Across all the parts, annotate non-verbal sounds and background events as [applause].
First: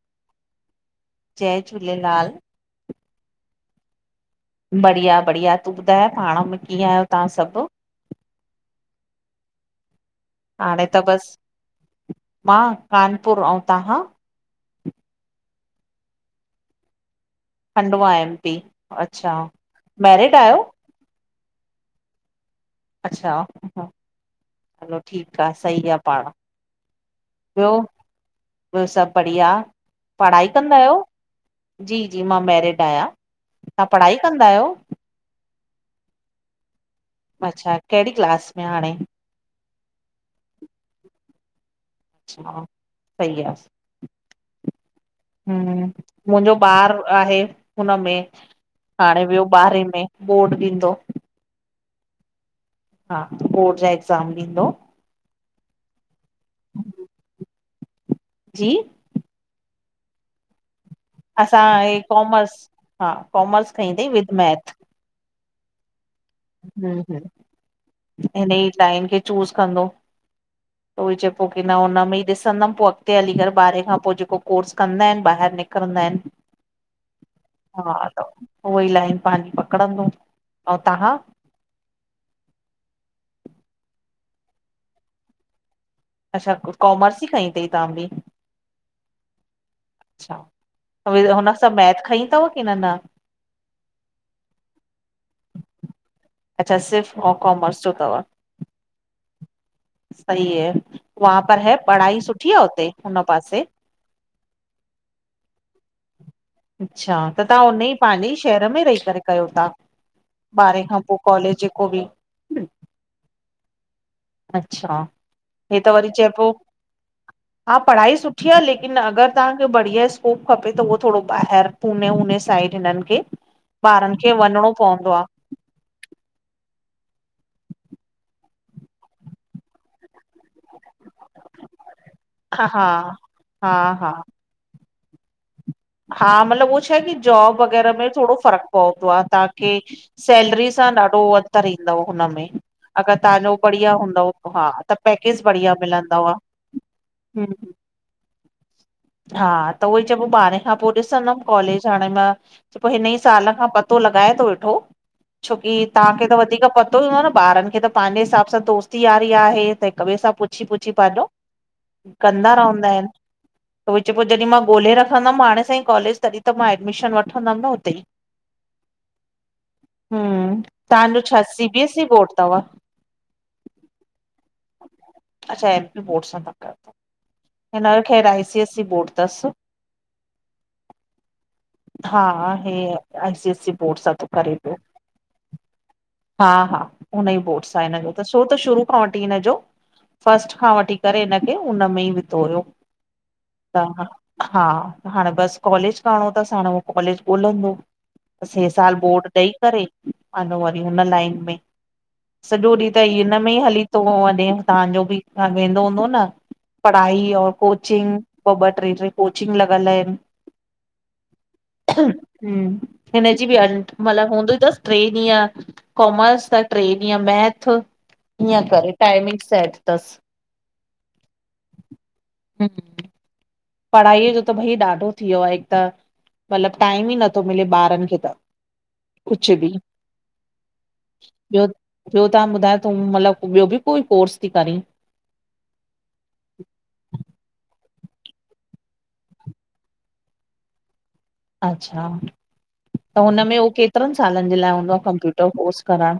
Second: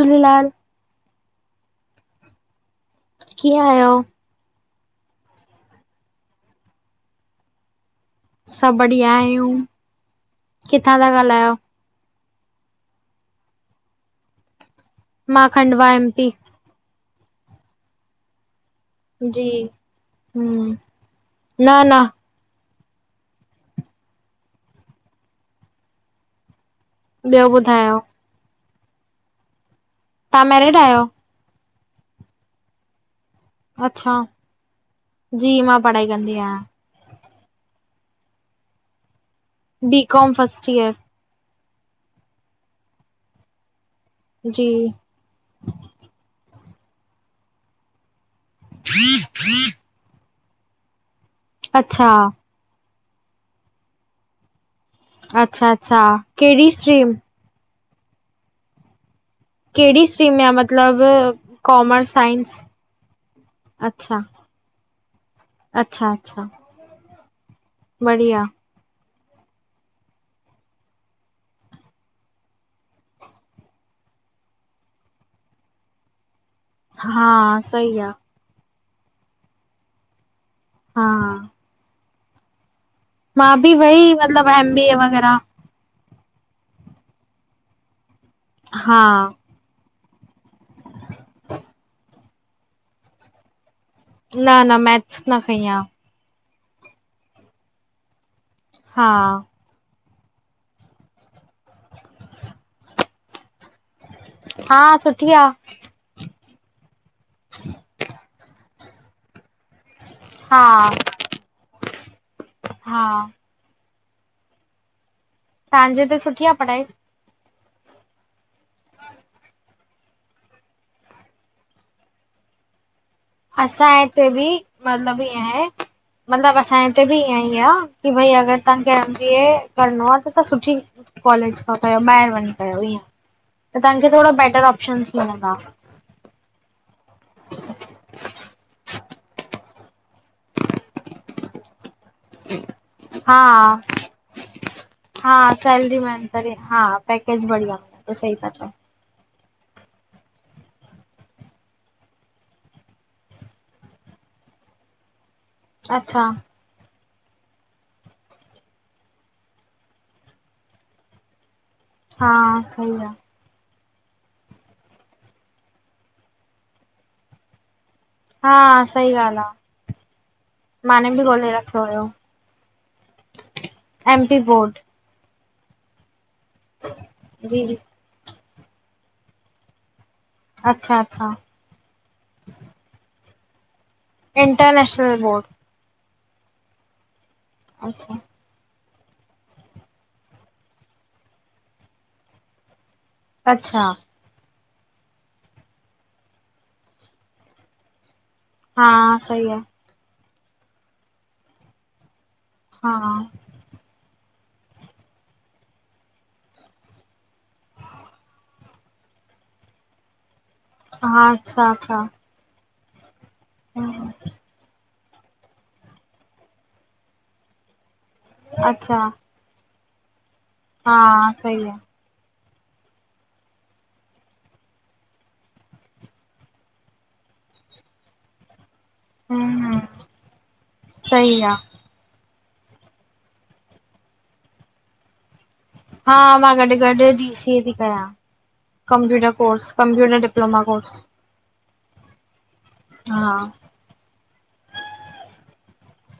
जय झूलेलाल जय झूलेलाल। कीअं आहियो बढ़िया बढ़िया तूं ॿुधाए पाण में कीअं आहियो तव्हां सभु। सभु बढ़िया आहियूं। हाणे किथां त था बस ॻाल्हायो? मां कानपुर ऐं तव्हां मां Khandwa M P Khandwa M P अच्छा जी मैरिड आहियो। हम्म न न - अच्छा हलो ठीकु आ सही आ पाण - ॿियो ॿुधायो - - ॿियो सभु बढ़िया तव्हां पढ़ाई मैरिड कंदा आहियो जी जी मां मैरिड आहियां। तव्हां अच्छा पढ़ाई कंदा आहियो। जी मां पढ़ाई कंदी आहियां। अच्छा केहिड़ी क्लास में हाणे बी कॉम फर्स्ट ईयर। अच्छा सही आ - - जी - - हूं मुंहिंजो ॿार आहे हुनमें हाणे वियो ॿारहे में। बोर्ड ॾींदो अच्छा - हा बोर्ड जा एग्ज़ाम ॾींदो अच्छा अच्छा केहिड़ी स्ट्रीम - - जी केहिड़ी स्ट्रीम में आ - - मतिलबु असां हे कॉमर्स साइंस हा कॉमर्स खईं अथई अच्छा विद मैथ - अच्छा अच्छा हूं हूं बढ़िया हिन ई लाइन खे चूज़ कंदो हू त उहोइ चए पयो की न हुन में ई ॾिसंदम पोइ अॻिते हली करे ॿारहें खां पोई जेको कोर्स कंदा आहिन ॿहिरि निक करंदा आहिन। हा हा सही आ। त उहो ई लाइन पाणी पकड़ंदो आऊ हा तांहां? मां बि वई मतलब एम बी ए वग़ैरह। अच्छा कॉमर्स ई खईं थई तां बि? हा। अच्छा त हुन सां मैथ खईं थव की न न। न न मैथ्स न खईं आ। अच्छा, सिर्फ़ आऊ कॉमर्स जो थव। हा सही हे, वहा पर है पढ़ाई सुठी आ हुते हुन पासे। हा, सुठी आ। अच्छा, त तां हुन ई पंहिंजे ई शहर में रही करे कयो था? हा ॿारह खां पो कॉलेज जेको बि। हा। अच्छा हे त तव्हांजे वरी हिते सुठी चएबो, आ पढ़ाई हा पढ़ाई सुठी। थीया लेकिन अगर तांखे बढ़िया। कोप खपे त उहो थोरो ॿाहिर पुने वोने साइड हिनन खे। असां ॿारनि हिते खे बि वञिणो पवंदो मतलब आ ईअ आहे। मतलब असांजे हिते बि ईअं ई आ की भई अगर तांखे एम बी ए करणो आ त सुठी। कॉलेज खां कयो ॿाहिर वञी कयो हा इअ हा त हा तांखे थोरा बैटर ऑप्शनस मिलंदा। हा मतलब उहो छा आहे की जॉब वग़ैरह में थोरो फ़र्क पवंदो आ ता। खे सैलरी सां ॾाढो अंतर ईंदो हुनमें। अगर हा तांजो बढ़िया हूंदव हा त हा पैकेज बढ़िया सैलरी मिलंदव हं। त सही था चओ। हा त उई च पो भारे। हां, पो ॾिसंदम कॉलेज, हाणे मां हिन ई साल खां पतो लॻायां थो वेठो। छोकी तां खे अच्छा त वधीक पत। हूंदो न ॿारन खे त पंहिंजे हिसाब सां दोस्ती यारी आहे त हिक ॿिए सां पुछी पुछी पाँजो। [inaudible] कदा रहंदा सही आहिन। आ त ऊहोई चवे पो जॾहिं मां ॻोल्हे रखंदम हाणे साईं कॉलेज तॾहिं त मां एडमिशन वठंदम न उते ई। हा सही ॻालह आ। हम्म माने तव्हांजो बि छा गोले सी बी रखियो एस हुयो। ई बोर्ड अथव एम पी बोर्ड। अच्छा एम पी बोर्ड सां ता कयो त जी हिन ख़ैर आई सी एस बोर्ड तस। अच्छा अच्छा। हा, हे I C S C board सां। थो करे पियो इंटरनेशनल बोर्ड। हा हा हुन ई बोर्ड साँ हिन जो अच्छा तस्। छो त शुरू खां वठी हिन जो फस्ट खां वठी करे हिन खे हुनन में ई विधो हुयो। त अच्छा हा हाणे बस कॉलेज करणो अथस हाणे उहो कॉलेज ॻोल्हंदो। त बस हे हा साल बोर्ड सही ॾेई आहे करे अंन वरी हुन लाइन में। सॾो ॾींहुं हा त हिन में ई हली थो वने, तांजो बि वेंदो हूंदो न? पढ़ाई और कोचिंग ॿ-ॿ, ट्रे-ट्रे कोचिंग लॻल आहिन। हा अच्छा अच्छा। हम्म, हिनजी बि हलनि हम्म मतिलबु हूंदयूं अथसि ट्रे ॾींह कोमर्स त ट्रे ॾींह मैथ ईअं करे अच्छा टाइमिंगसि सेट अथसि। हा, सही आहे। हम्म पढ़ाईअ जो त भई ॾाढो थी वियो आहे, हिकु त मतिलबु टाईम ई नथो मिले ॿारुनि खे त। कुछु हम्म बि, हम्म सही ॿियो? आहे ॿियो तव्हां ॿुधायो, तूं मतिलबु ॿियो बि कोई कोर्स थी करीं? हा, मां गॾु-गॾु जी सी-ए थी कयां। Computer course, computer diploma course. अच्छा, त हा हुनमें उहो केतिरनि सालनि जे लाइ हूंदो आहे, कंप्यूटर कोर्स करणु?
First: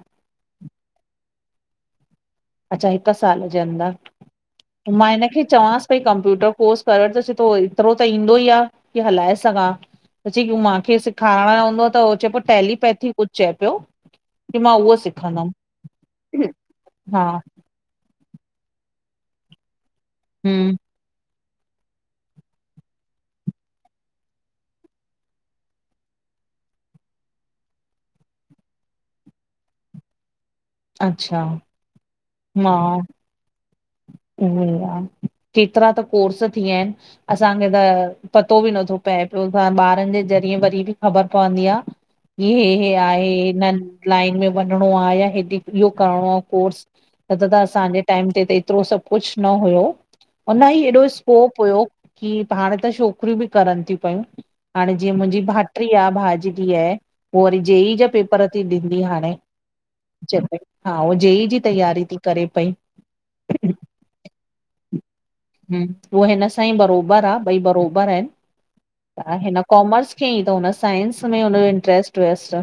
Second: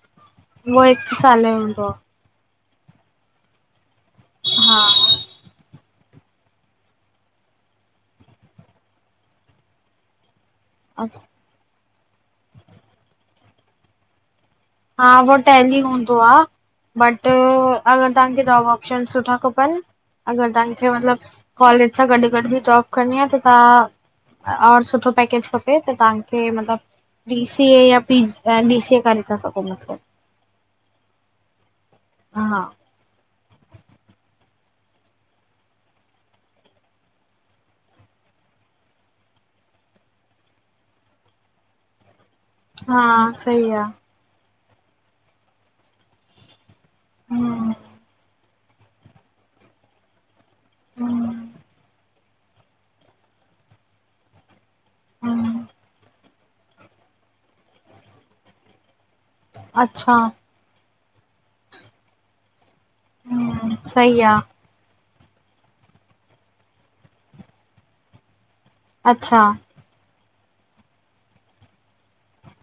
उहो हिकु साल जो हूंदो आहे। अच्छा हिकु साल जे अंदरि, हा त मां हिन खे चवांसि पई कंप्यूटर कोर्स कर वठि त सुठो तई, एतिरो त ईंदो ई आहे की हलाए सघां। त चयईं कि मां खें अच्छा सेखारणो हूंदो त, उहो चए पियो टेलीपैथी कुझु चए पियो। की मां हा उहो सिखंदमि। टैली हूंदो आहे। हा बट अगरि तव्हांखे जॉब ऑप्शन सुठा खपनि, अगरि हम्म तव्हांखे मतिलबु कॉलेज सां गॾु-गॾु बि जॉब करणी आहे, त तव्हां और सुठो पैकेज खपे त, तव्हांखे मतिलबु डी-सी-ए या पी, एम-डी-सी-ए करे था सघूं मतिलबु। अच्छा। हा मां उहोई आ। केतिरा त कोर्स थी विया आहिनि। असांखे त पतो बि नथो पए पियो, पाण ॿारुनि जे ज़रिए वरी बि ख़बर पवंदी आहे। की हे-हे हा आहे, सही हिनन आ लाइन में वञणो आहे, या हेॾे इहो करणो आहे कोर्स, न त-त हम्म असांजे टाइम ते हिते एतिरो सभु कुछु न हुयो, आऊं न ही एॾो हम्म स्कोप हुयो की हाणे त छोकिरियूं बि करनि थियूं पयूं। हाणे जीअं मुंहिंजी हम्म भाट्री आहे, भा जी धीअं आहे, पो वरी जे-ई जा पेपर अची ॾींदी हाणे। अच्छा। चवे पई, हा उहो जे-ई जी तयारी थी करे पई। हम्म, सही आहे। हम्म, हूअ हिन सां ई बरोबरु आहे, ॿई बरोबरु आहिनि। अच्छा त हिन कॉमर्स खयईं त हुन साइंस, में हुनजो इंट्रेस्ट हुयसि।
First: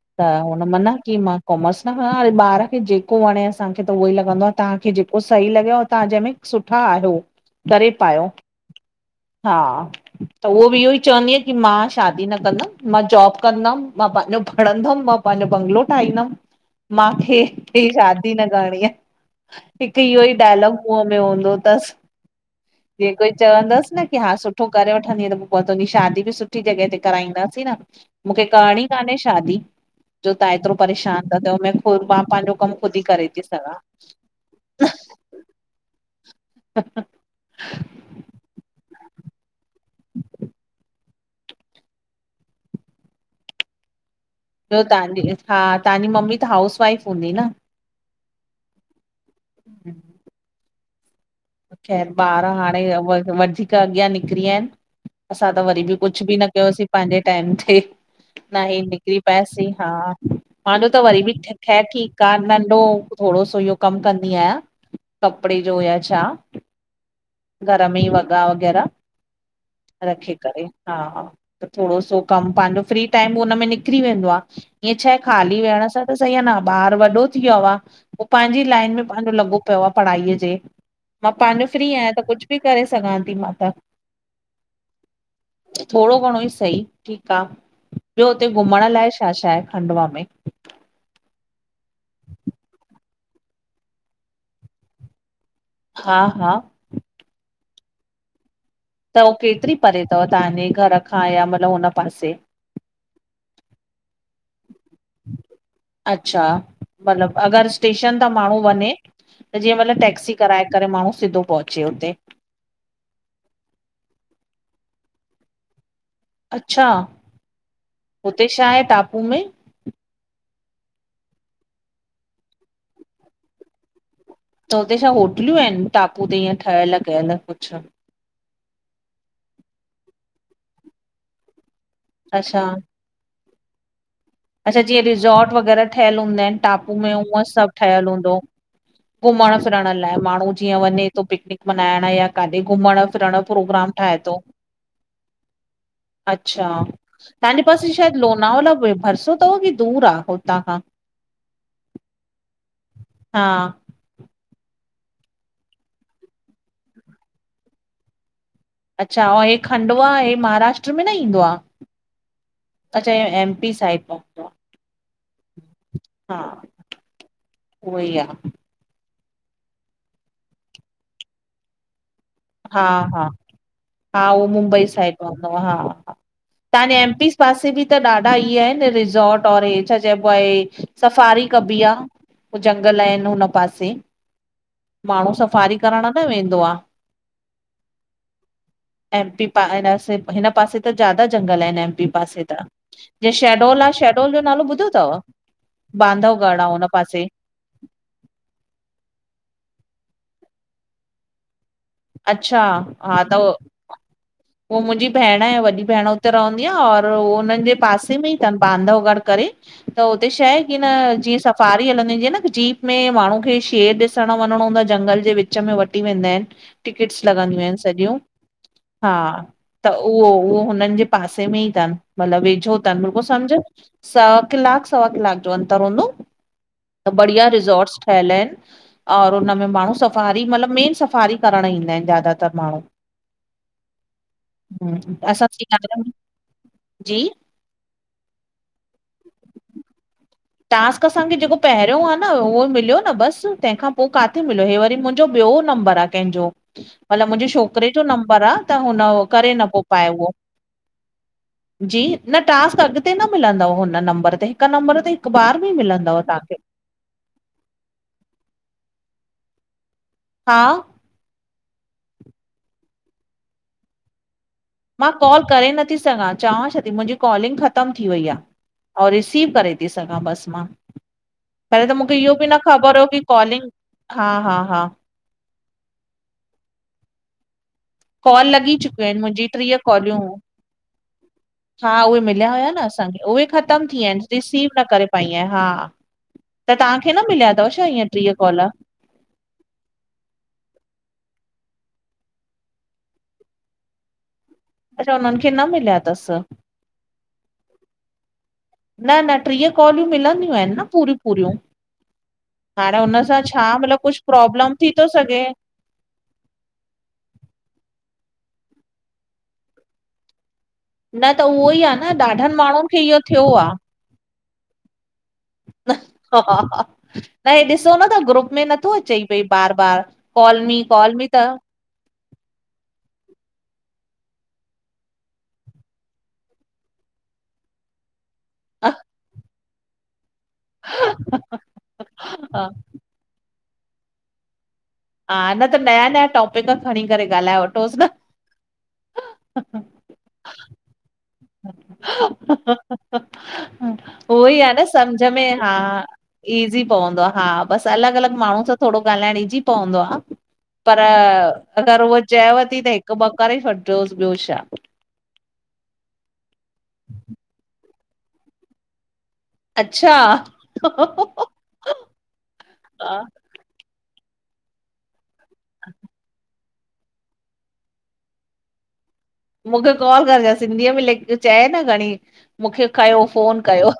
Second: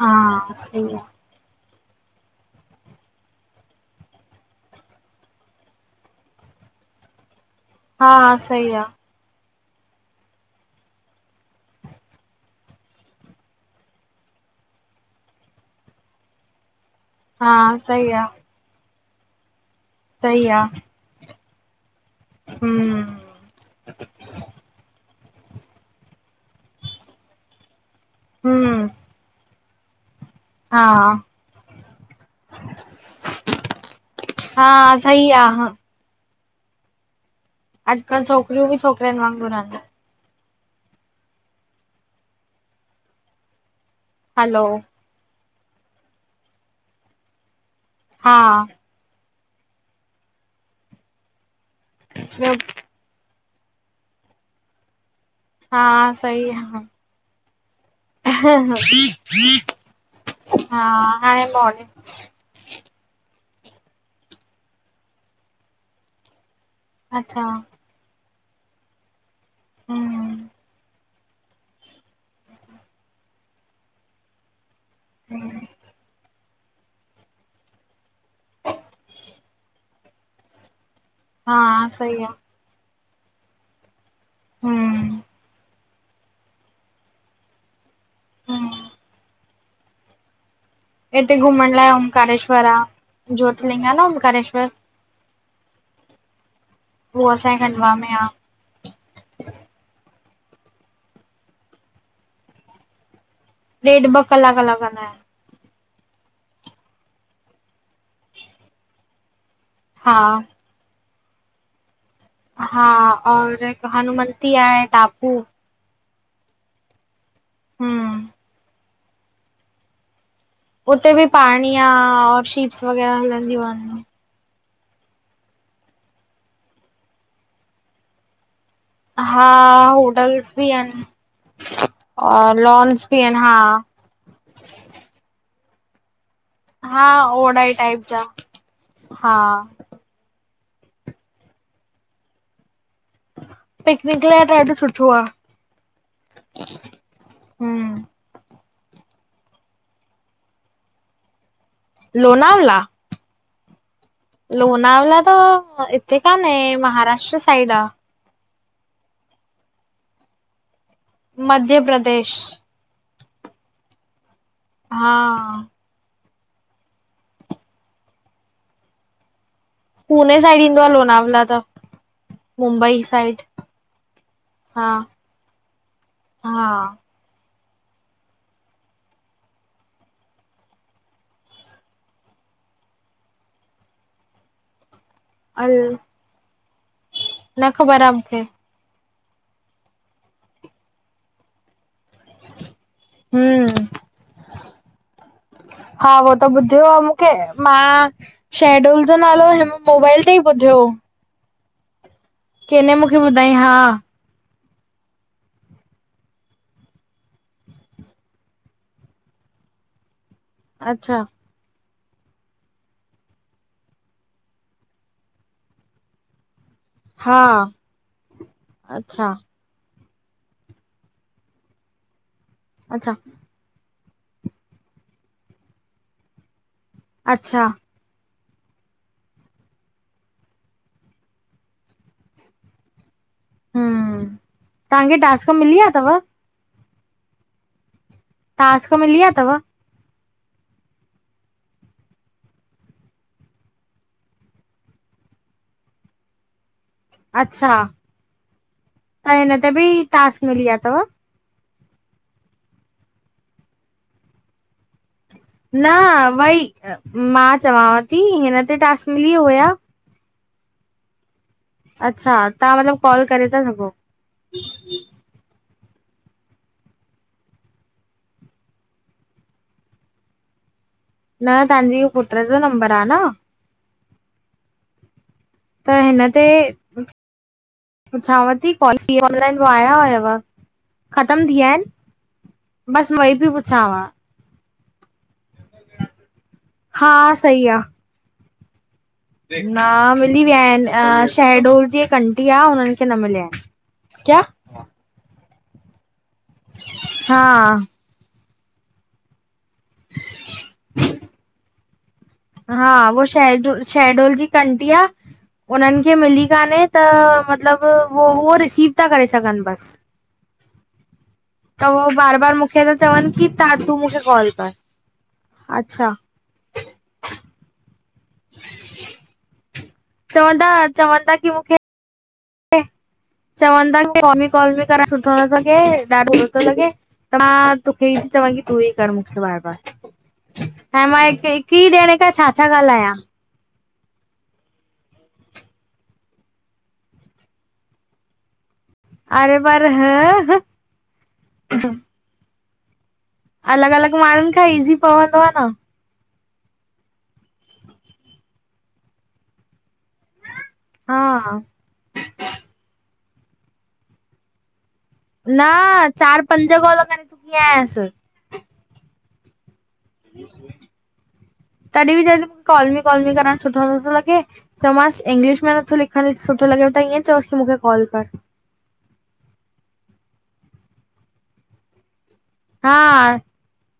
हा त हुन मना सही आ कयई मां कॉमर्स न खणां। अरे ॿारु खे जेको वणे असांखे त उहो ई लॻंदो आहे। तव्हांखे जेको सही लॻेव तव्हां जंहिंमें सुठा आहियो, तरे पायो। हा सही आ हा त उहो बि इहो ई चवंदी आहे कि मां शादी न कंदमि, मां जॉब कंदमि, मां पंहिंजो पढ़दमि, मां पंहिंजो बंगलो ठाहिंदुमि [inaudible] हा माखें ही सही आ शादी न करणी आहे, हिकु इहो ई सही आ डायलॉग मुंह में हूंदो तसि। हम्म जिएं कोई चवंदसि न कि हा सुठो करे वठंदी त पोइ तुंहिंजी शादी बि सु सुठी जॻह ते कराईंदासीं न, मूंखे करणी हम्म कान्हे शादी। जो तव्हां एतिरो हा परेशानु था थियो, मैं खुद मां पंहिंजो कमु खुदी करे थी सघां। हा, सही आ हा ह ह अॼकल्ह छोकरयूं बि छोकरयन वांगुरु एन। हलो ॿयो तहांजी, हा, तहांजी मम्मी त हाउस वाइफ हूंदी न? हा हूं ख़ैर ॿार ॿियो हाणे, वधीक अॻयां निकरी व्या एन। असां त हा वरी बि, कुछ बि सही न आ। कयोसीं पांजे टैम थे। न हे निकरी पयासीं, हा, हा मांजो त वरी बि हाणे ठ मॉर्निंग ठीक आ नंढो थोड़ो सो इओ कम कंदी आयां, कपड़े जो या छा अच्छा घर में ही वॻा वग़ैरा रखी हम्म करे, हा त थोड़ो सो कम, पांजो फ्री टाइम उनमें निकरी वेंदो आ। ईंएं छाहे, खाली वेहण सां त सही आ न। ॿार वॾो थी वयो आ, हो पांजी लाइन में पांजो लॻो प्यो आ पढ़ाईअ जे। मां पांजो फ्री हा आयां, त सही आ कुछ बि करे सघां ती मां त। हूं थोड़ो घणो ई सही, ठीक आ, ॿयो हुते घुमण हम्म लाइ छा छा आहे, खंडवा में? इते घुमण लाइ ओंकारेश्वर आ, ज्योतर्लिंग आ न ओकारेश्वर। हा हा उहो असांजे खंडवा में आ। त हू केतरी परे तव, तहांजे घर खां या मतिलब हुन पासे? ॾेढ़, ॿ कलाक लॻंदा एन। अच्छा, मतलब अगर स्टेशन तां माण्हूं वञे, त जीअं मतलब हा टैक्सी कराए करे माण्हूं, सिधो पहुचे हुते। हा, और इक हनुमंती आहे टापू। अच्छा, हम्म हुते छाहे टापू में? उते बि पाणी आ, और शीप्स वग़ैरा हलंदयूं एन। त हुते छा होटल्यूं एन, टापू ते ईीअं ठयल कयल कुछ? हा, होटल्स बि अन्, और अच्छा लॉन्स बि अन्, हा अच्छा, जीअं रिसॉर्ट वग़ैरा ठयल हूंदा एन। टापू हा में ऊंअं सभ ओड़ाई टाइप ठहयल जा हूंदो, हा घुमण फिरण लाइ माण्हूं जीअं वञे? तो, पिकनिक मनाइण, या काॾे घुमण फिरण जो प्रोग्राम ठाहे पिकनिक थो। लाइ ॾाढो सुठो आ। अच्छा, तांजे पासे हम्म शायद लोनावला, भरसों तव कि दूर आ, हुतां खां? लोनावला? हा लोनावल त इते कान्हें, महाराष्ट्र साइड आ। अच्छा, औ हे खंडवा, हे महाराष्ट्र में न ईंदो आ? मध्य प्रदेश अच्छा, ईहो एम, पी साइड पवंदो आ। हा हा, उअई आ। पूने साइड ईंदो आ, लोनावला त। हा मुंबई हा, साइड हा हू, मुंबई हा साइड पवंदो आ, हा हा, हा तहांजे एम, पी पासे बि त ॾाढा ईए एन, रिसोर्ट और छा चइबो आ, सफारी कबी आ? पो जंगल एन हुन पासे, माण्हूं अल सफ़ारी करण न वेंदो आ? न ख़बर आहे मुखे एम पी प हिन पासे त ज्दा जंगल आहिनि एम पी पासे त जे हम्म शेडोल आहे शेडोल जो नालो ॿुधो अथव हा उहो बांधा त घड़ा ॿुधियो उन आहे पासे मूंखे मां शहडोल जो नालो मोबाइल ते ई ॿुधियो अच्छा के न मुखे ॿुधाई हा उ मुंहिंजी भेण आहे वॾी भेण हुते रहंदी आहे और उह हुनननि जे पासे में ई अथनि बांधव घड करे त उते शा आहे की न अच्छा जीअ फारी हलंदी जीअं न जीप में माण्हू खे शेर ॾिसण वञणो हूं आहे जंगल जे विच में वठी वेंदा आहिनि टिकिट्स हा लॻंदियूं आहिनि सॼियूं हा अच्छा त उहो उहो हुननि जे पासे में ई अथनि मतिलबु वेझो अथनि अच्छा बिलको समुझ स कलाक सवा कलाक जो अंतर ह न बढिया अच्छा रिज़ोर्ट ठहियल आहिनि और हुनमें माण्हू सफ़ारी मतिलबु मेन सफ़ारी करण ईंदा आहिनि ज्यादातर माण्हू ह तव्हांखे असां टास्क मिली विया सियारे अथव में जी ट्क मिलीया अथव टास्क असांखे जेको पहिरियों आहे न उहो मिलियो न बसि तंहिंखां पोइ किथे मिलियो इी वरी जो ॿियो नंबर आहे कंहिंजो मतलब मुंहिंजे अच्छा छोकिरे जो नंबर आहे त हुन त करे हिन ते नथो बि पाए उहो टास्क मिली विया अथव जी न टास्क अॻिते न मिलंदव हुन नम्बर ते हिकु नम्बर ते हिकु बार बि न मिलंदव तव्हांखे वई मां चवांव थी हिन ते टास मिली हुया हा अच्छा तव्हां मतलब कॉल करे ता सघो। मां कॉल करे नथी सघां चवां छा थी मुंहिंजी कॉलिंग ख़तम थी वई आ। और रिसीव करे थी सघां बस मां। न पहले त तव्हांजी मूंखे पुट इहो बि जो न नंबर ख़बर आहे हो न की कॉलिंग हा हा हा त हिन ते कॉल पुछांव थी लॻी कॉल्स चुकियूं आहिनि ‌कीयं मुंहिंजी ऑन टीह आया कॉलियूं हुयव ख़तम थी वया‌ इन। हा उहे मिलिया हुया न असांखे उहे ख़तम थी विया आहिनि रिसीव न करे पई आ हा त तव्हांखे हा न मिलिया सही तव आ छा ईअं ट्रीह कॉल। न मिली विया आहिनि अं शहडोल जी इक आंटी आ हुनननि खे न मिली आहिनि। क्या? अच्छा उन्हनि खे न मिलिया तस। हा न न ट्रीह कॉलियूं मिलंदियूं आहिनि न पूरियूं पूरियूं। हा हाणे हुन उहो सां छा शह मतलबु कुछ शहडोल जी हिक प्रॉब्लम थी आंटी थो आ सघे? उन्हनि खे मिली कान्हे त मतिलबु उह उहो रिसीव था करे सघनि बसि। न त उहो ई त आहे उह न बार ॾाढनि बार मूंखे माण्हुनि ता खे इहो चवनि थियो की तां आहे तूं मूंखे कॉल कर अच्छा। हा हा हा न हे ॾिसो न था ग्रुप में नथो अचइ पई बार बार। कॉल चवंदा मी कॉल मी चवंता त की मूंखे चवंदा कि कॉल मी कॉल‌ मी करण सुठो न थो लॻे ॾाडो हो थोे लॻे मां तोखे ई चवां की तूं ई कर मुखे बार बार हाणे मां हिक‌ हिकी जणे खां छा छा हा ॻाल्हायां हा न त नया नया टॉपिक खणी करे। ॻाल्हाए वठोसि न, अरे पर हं हं अलॻि अलॻि माण्हुनि उहोई खां आ न ईज़ी समझ पवंदो में, आहे न हा ईज़ी पवंदो आ, हा बसि अलॻि -अलॻि माण्हूं सां थोड़ो ॻाल्हाइण ईज़ी पवंदो आ। पर हा अगरि हूव चएव ती त हिकु ॿ करे वॾिजोसि ॿियो छा। न चार, पंज कॉल कंरे चुकी आहियांस। ‌ अच्छा। तॾी बि चए ती मुखे कॉल मी कॉल हा, मी करण सुठो नत्थो लॻे। चौमांस इंग्लिश में नत्थो लिखंण सुठो लॻेव त ईंयें चओसि तूं मुखे कॉल कर मूंखे कॉल कर छा, सिंधीअ में लिख चए न खणीं। मुखे हा कयो, फोन कयो।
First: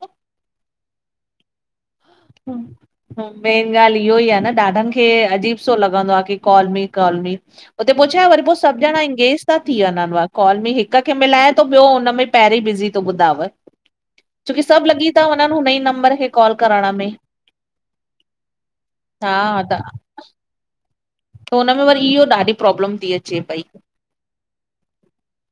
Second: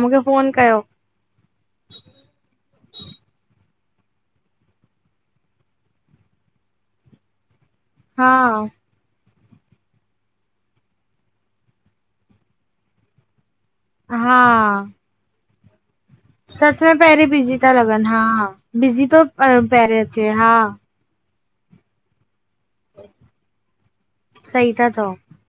मुखे फोन कयो। हम्म। मेन ॻाल्हि इह्योई आ न ॾाढनि खे अजीब सो लॻंदो आ की कॉल मी कॉल मी। उते पो छाहे हा वरी पो सभु ॼणा ईंगेज़ ता थी वंञंनि व, कॉल में हिक खे मिलाय तो ॿियो हुन में पहिरेंई बिज़ी तो ॿुधाव। छोकी हा सब् लॻी ता वंञंनि हुन ई नंबर खे कॉल करण में। ॿई बीज़ी ता लॻनि हा बिज़ी तो पहिरे अचे हा। पो हुनमें वरी इह्यो ॾाढी प्रॉब्लम ती अचे पई। सही था चओ।